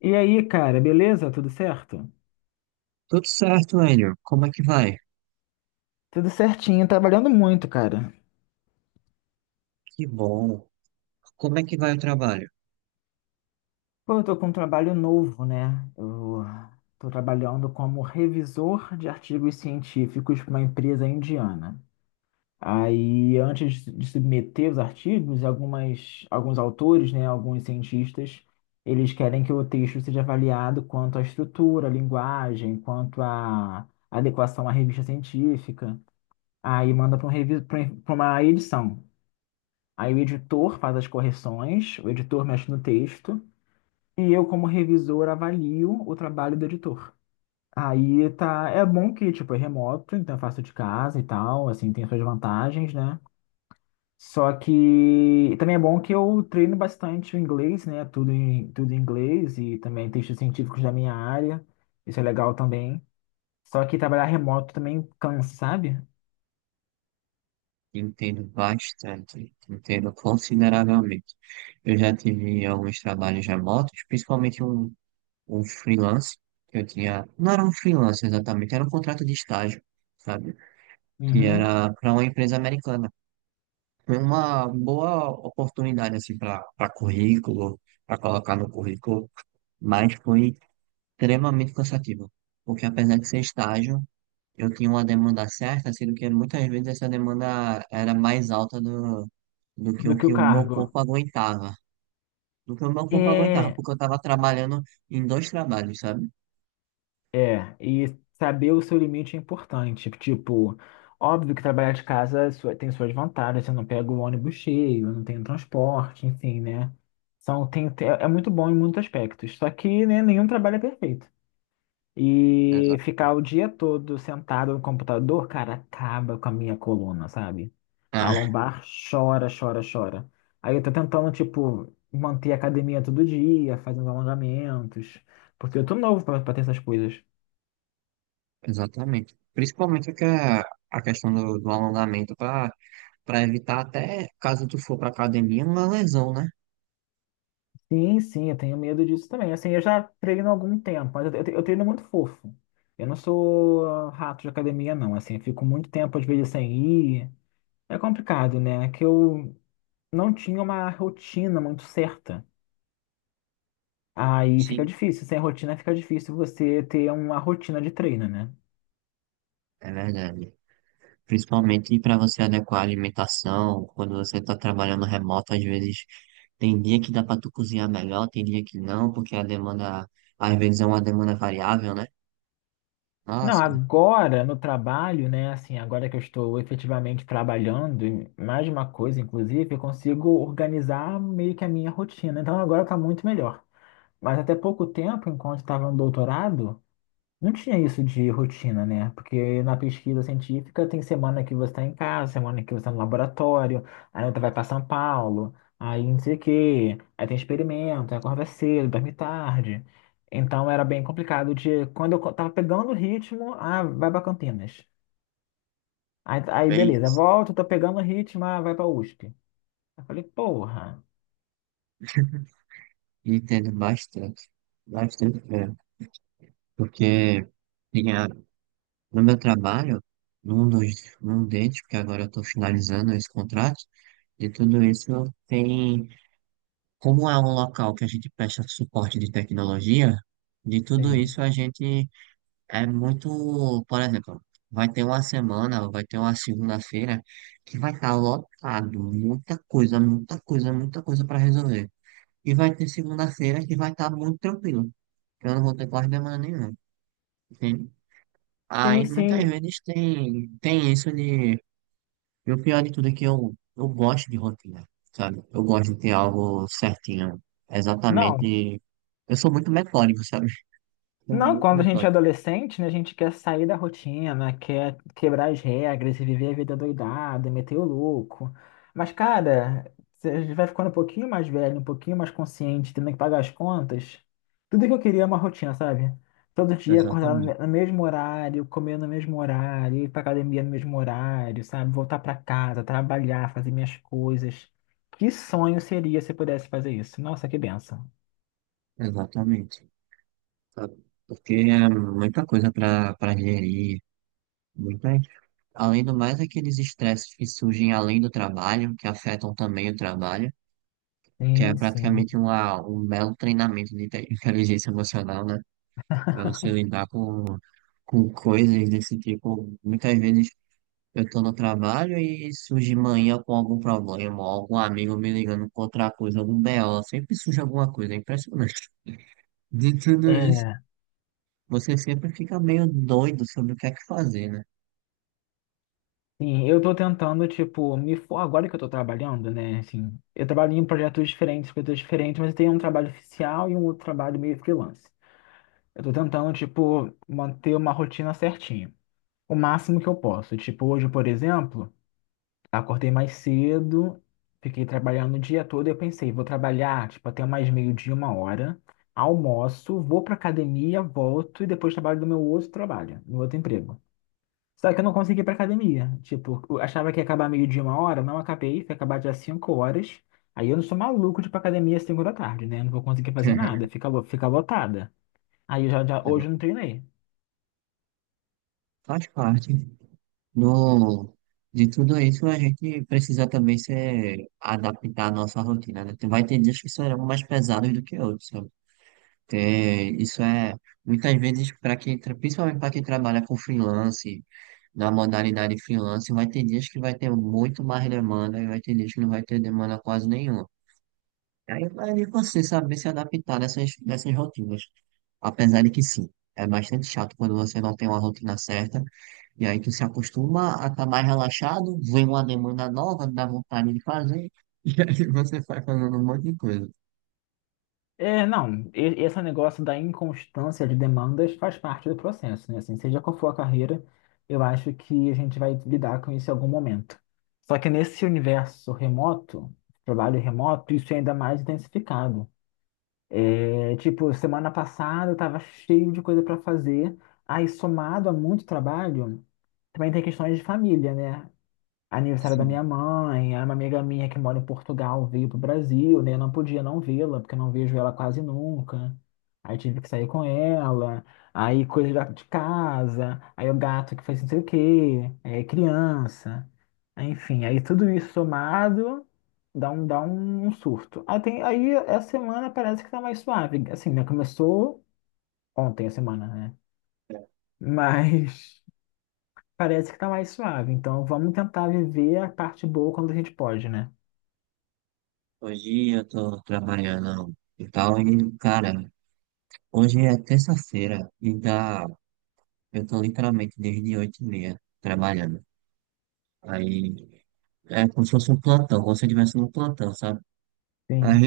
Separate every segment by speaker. Speaker 1: E aí, cara, beleza? Tudo certo?
Speaker 2: Tudo certo, Hélio. Como é que vai?
Speaker 1: Tudo certinho, trabalhando muito, cara.
Speaker 2: Que bom. Como é que vai o trabalho?
Speaker 1: Pô, eu tô com um trabalho novo, né? Eu tô trabalhando como revisor de artigos científicos para uma empresa indiana. Aí, antes de submeter os artigos, alguns autores, né, alguns cientistas, eles querem que o texto seja avaliado quanto à estrutura, à linguagem, quanto à adequação à revista científica. Aí manda para um revi- pra um, pra uma edição. Aí o editor faz as correções, o editor mexe no texto e eu, como revisor, avalio o trabalho do editor. Aí tá, é bom que tipo é remoto, então eu faço de casa e tal, assim, tem suas vantagens, né? Só que também é bom que eu treino bastante o inglês, né? Tudo em inglês e também textos científicos da minha área. Isso é legal também. Só que trabalhar remoto também cansa, sabe?
Speaker 2: Entendo bastante, entendo consideravelmente. Eu já tive alguns trabalhos remotos, principalmente um freelance que eu tinha. Não era um freelance exatamente, era um contrato de estágio, sabe? Que
Speaker 1: Uhum.
Speaker 2: era para uma empresa americana. Foi uma boa oportunidade, assim, para currículo, para colocar no currículo, mas foi extremamente cansativo, porque apesar de ser estágio, eu tinha uma demanda certa, sendo que muitas vezes essa demanda era mais alta do
Speaker 1: Do que
Speaker 2: que
Speaker 1: o
Speaker 2: o meu
Speaker 1: cargo.
Speaker 2: corpo aguentava. Do que o meu corpo aguentava,
Speaker 1: É,
Speaker 2: porque eu estava trabalhando em dois trabalhos, sabe?
Speaker 1: é, e saber o seu limite é importante. Tipo, óbvio que trabalhar de casa tem suas vantagens, você não pega o ônibus cheio, não tem transporte, enfim, né? São, tem, tem- é é muito bom em muitos aspectos. Só que, né, nenhum trabalho é perfeito. E
Speaker 2: Exato.
Speaker 1: ficar o dia todo sentado no computador, cara, acaba com a minha coluna, sabe? A
Speaker 2: Ah,
Speaker 1: lombar chora, chora, chora. Aí eu tô tentando, tipo, manter a academia todo dia, fazendo alongamentos, porque eu tô novo pra ter essas coisas.
Speaker 2: exatamente. Principalmente a questão do alongamento para evitar até, caso tu for para academia, uma lesão, né?
Speaker 1: Sim, sim, eu tenho medo disso também. Assim, eu já treino há algum tempo, mas eu treino muito fofo. Eu não sou rato de academia, não. Assim, eu fico muito tempo, às vezes, sem ir. É complicado, né? É que eu não tinha uma rotina muito certa. Aí fica
Speaker 2: Sim.
Speaker 1: difícil. Sem rotina fica difícil você ter uma rotina de treino, né?
Speaker 2: É verdade. Principalmente para você adequar a alimentação, quando você está trabalhando remoto, às vezes tem dia que dá para tu cozinhar melhor, tem dia que não, porque a demanda, às vezes é uma demanda variável, né?
Speaker 1: Não,
Speaker 2: Nossa,
Speaker 1: agora no trabalho, né? Assim, agora que eu estou efetivamente trabalhando, e mais de uma coisa, inclusive, eu consigo organizar meio que a minha rotina. Então agora tá muito melhor. Mas até pouco tempo, enquanto estava no doutorado, não tinha isso de rotina, né? Porque na pesquisa científica tem semana que você está em casa, semana que você está no laboratório, aí outra vai para São Paulo, aí não sei o quê, aí tem experimento, aí acorda cedo, dorme tarde. Então era bem complicado de. Quando tava pegando o ritmo, ah, vai para Campinas. Aí,
Speaker 2: bem,
Speaker 1: beleza, volta, tô pegando o ritmo, ah, vai para USP. Eu falei, porra.
Speaker 2: entendo bastante, bastante mesmo, porque tinha, no meu trabalho, num deles, porque agora eu estou finalizando esse contrato, de tudo isso tem, como é um local que a gente presta suporte de tecnologia, de tudo
Speaker 1: Sim.
Speaker 2: isso a gente. É muito, por exemplo, vai ter uma semana, vai ter uma segunda-feira que vai estar lotado, muita coisa, muita coisa, muita coisa para resolver. E vai ter segunda-feira que vai estar muito tranquilo, que eu não vou ter quase demanda nenhuma, entende?
Speaker 1: Sim,
Speaker 2: Aí muitas
Speaker 1: sim.
Speaker 2: vezes tem isso de. E o pior de tudo é que eu gosto de rotina, sabe? Eu gosto de ter algo certinho,
Speaker 1: Não,
Speaker 2: exatamente. Eu sou muito metódico, sabe? Sou
Speaker 1: não,
Speaker 2: muito
Speaker 1: quando a gente é
Speaker 2: metódico,
Speaker 1: adolescente, né, a gente quer sair da rotina, quer quebrar as regras e viver a vida doidada, meter o louco. Mas, cara, você vai ficando um pouquinho mais velho, um pouquinho mais consciente, tendo que pagar as contas. Tudo que eu queria é uma rotina, sabe? Todo dia acordar
Speaker 2: exatamente,
Speaker 1: no mesmo horário, comer no mesmo horário, ir pra academia no mesmo horário, sabe? Voltar pra casa, trabalhar, fazer minhas coisas. Que sonho seria se eu pudesse fazer isso? Nossa, que benção.
Speaker 2: exatamente. Sabe? Porque é muita coisa para gerir, muitas. Além do mais, aqueles estresses que surgem além do trabalho, que afetam também o trabalho, que é
Speaker 1: Sim, sim.
Speaker 2: praticamente uma, um belo treinamento de inteligência emocional, né? Para você lidar com coisas desse tipo. Muitas vezes eu estou no trabalho e surge manhã com algum problema, ou algum amigo me ligando com outra coisa, algum BO, sempre surge alguma coisa, é impressionante. De tudo isso
Speaker 1: É.
Speaker 2: você sempre fica meio doido sobre o que é que fazer, né?
Speaker 1: Sim, eu tô tentando, tipo, agora que eu tô trabalhando, né? Assim, eu trabalho em projetos diferentes, coisas diferentes, mas eu tenho um trabalho oficial e um outro trabalho meio freelance. Eu tô tentando, tipo, manter uma rotina certinha. O máximo que eu posso. Tipo, hoje, por exemplo, acordei mais cedo, fiquei trabalhando o dia todo e eu pensei, vou trabalhar, tipo, até mais meio-dia, 1 hora, almoço, vou pra academia, volto e depois trabalho no meu outro trabalho, no outro emprego. Só que eu não consegui ir pra academia. Tipo, eu achava que ia acabar meio de uma hora, não acabei, foi acabar dia 5 horas. Aí eu não sou maluco de ir pra academia às 5 da tarde, né? Não vou conseguir fazer nada, fica lotada. Aí eu já, hoje eu não treinei.
Speaker 2: Faz parte do, de tudo isso, a gente precisa também se adaptar à nossa rotina, né? Vai ter dias que serão mais pesados do que outros, sabe? Isso é, muitas vezes, para quem, principalmente para quem trabalha com freelance, na modalidade freelance, vai ter dias que vai ter muito mais demanda e vai ter dias que não vai ter demanda quase nenhuma. E aí vai de você saber se adaptar nessas, nessas rotinas. Apesar de que sim, é bastante chato quando você não tem uma rotina certa. E aí tu se acostuma a estar mais relaxado, vem uma demanda nova, dá vontade de fazer, e aí você vai fazendo um monte de coisa.
Speaker 1: É, não, esse negócio da inconstância de demandas faz parte do processo, né? Assim, seja qual for a carreira, eu acho que a gente vai lidar com isso em algum momento. Só que nesse universo remoto, trabalho remoto, isso é ainda mais intensificado. É, tipo, semana passada eu tava cheio de coisa pra fazer. Aí, somado a muito trabalho, também tem questões de família, né? Aniversário da
Speaker 2: Sim.
Speaker 1: minha mãe, aí uma amiga minha que mora em Portugal veio pro Brasil, né? Eu não podia não vê-la, porque eu não vejo ela quase nunca. Aí tive que sair com ela, aí coisa de casa, aí o gato que fez não sei o quê, é, criança. Enfim, aí tudo isso somado dá um surto. Aí, tem, aí essa semana parece que tá mais suave. Assim, né? Começou ontem a semana, né? Mas. Parece que tá mais suave. Então vamos tentar viver a parte boa quando a gente pode, né?
Speaker 2: Hoje eu tô trabalhando e tal, e cara, hoje é terça-feira e dá, eu tô literalmente desde oito e meia trabalhando. Aí é como se fosse um plantão, como se eu estivesse num plantão, sabe? Aí
Speaker 1: Sim.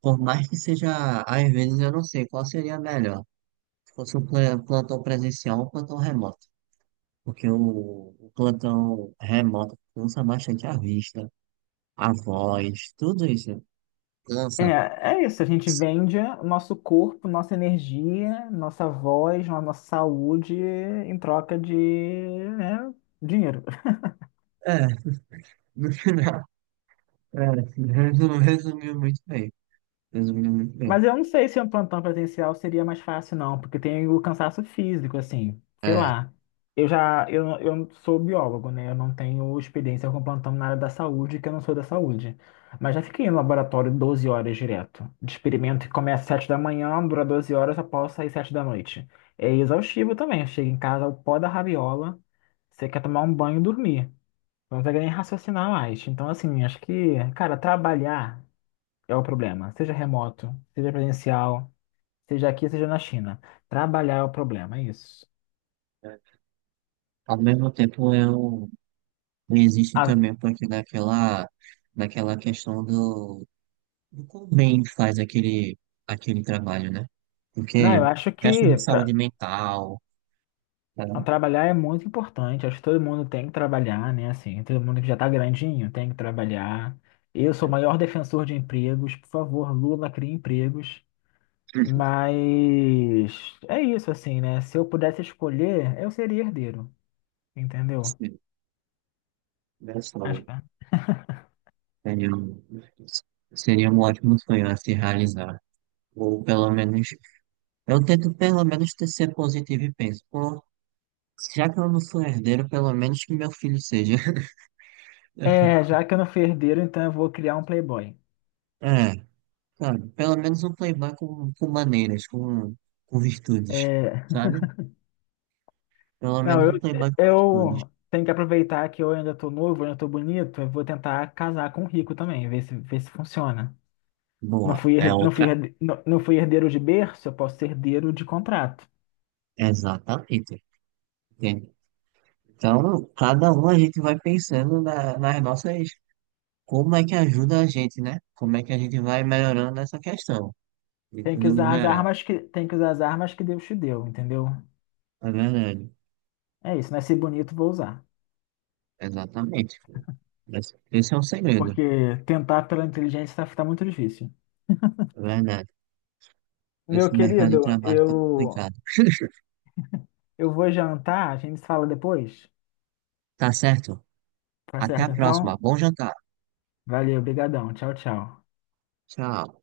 Speaker 2: por mais que seja, às vezes eu não sei qual seria melhor. Se fosse um plantão presencial ou um plantão remoto. Porque o plantão remoto cansa bastante a vista, a voz, tudo isso cansa.
Speaker 1: É, é isso. A gente vende o nosso corpo, nossa energia, nossa voz, a nossa saúde em troca de, né, dinheiro.
Speaker 2: É, no final, é, resumiu muito bem. Resumiu muito bem.
Speaker 1: Mas eu não sei se um plantão presencial seria mais fácil, não, porque tem o cansaço físico, assim, sei
Speaker 2: É,
Speaker 1: lá. Eu sou biólogo, né? Eu não tenho experiência com plantão na área da saúde, que eu não sou da saúde. Mas já fiquei no laboratório 12 horas direto, de experimento que começa às 7 da manhã, dura 12 horas, eu posso sair 7 da noite. É exaustivo também, eu chego em casa, o pó da rabiola, você quer tomar um banho e dormir. Não consegue nem raciocinar mais. Então, assim, acho que, cara, trabalhar é o problema. Seja remoto, seja presencial, seja aqui, seja na China. Trabalhar é o problema, é isso.
Speaker 2: ao mesmo tempo eu existe
Speaker 1: Ah,
Speaker 2: também um pouquinho daquela, daquela questão do. O quão bem faz aquele, aquele trabalho, né?
Speaker 1: não,
Speaker 2: Porque
Speaker 1: eu acho
Speaker 2: questão
Speaker 1: que
Speaker 2: de saúde mental, tá?
Speaker 1: trabalhar é muito importante. Acho que todo mundo tem que trabalhar, né? Assim, todo mundo que já tá grandinho tem que trabalhar. Eu sou o maior defensor de empregos. Por favor, Lula, crie empregos. Mas é isso, assim, né? Se eu pudesse escolher, eu seria herdeiro, entendeu?
Speaker 2: Seria
Speaker 1: Acho
Speaker 2: sonho.
Speaker 1: que é.
Speaker 2: Seria seria um ótimo sonho a se realizar. Ou pelo menos, eu tento pelo menos ser positivo e penso, pô, já que eu não sou herdeiro, pelo menos que meu filho seja.
Speaker 1: É, já que eu não fui herdeiro, então eu vou criar um playboy.
Speaker 2: É, sabe? Pelo menos um playboy com maneiras, com virtudes,
Speaker 1: É,
Speaker 2: sabe? Pelo
Speaker 1: não,
Speaker 2: menos
Speaker 1: eu,
Speaker 2: um playboy com virtudes.
Speaker 1: eu tenho que aproveitar que eu ainda tô novo, ainda tô bonito, eu vou tentar casar com o rico também, ver se funciona.
Speaker 2: Boa, é outra.
Speaker 1: Não fui herdeiro de berço, eu posso ser herdeiro de contrato.
Speaker 2: Exatamente. Entende? Então, cada um a gente vai pensando nas nossas, como é que ajuda a gente, né? Como é que a gente vai melhorando essa questão, de
Speaker 1: Tem que
Speaker 2: tudo no
Speaker 1: usar as
Speaker 2: geral.
Speaker 1: armas que, tem que usar as armas que Deus te deu, entendeu?
Speaker 2: É verdade.
Speaker 1: É isso, nasci bonito, vou usar.
Speaker 2: Exatamente. Esse é um segredo.
Speaker 1: Porque tentar pela inteligência tá muito difícil.
Speaker 2: É verdade.
Speaker 1: Meu
Speaker 2: Esse mercado de
Speaker 1: querido,
Speaker 2: trabalho tá
Speaker 1: eu,
Speaker 2: complicado.
Speaker 1: eu vou jantar, a gente se fala depois.
Speaker 2: Tá certo?
Speaker 1: Tá
Speaker 2: Até a
Speaker 1: certo,
Speaker 2: próxima.
Speaker 1: então?
Speaker 2: Bom jantar.
Speaker 1: Valeu, brigadão. Tchau, tchau.
Speaker 2: Tchau.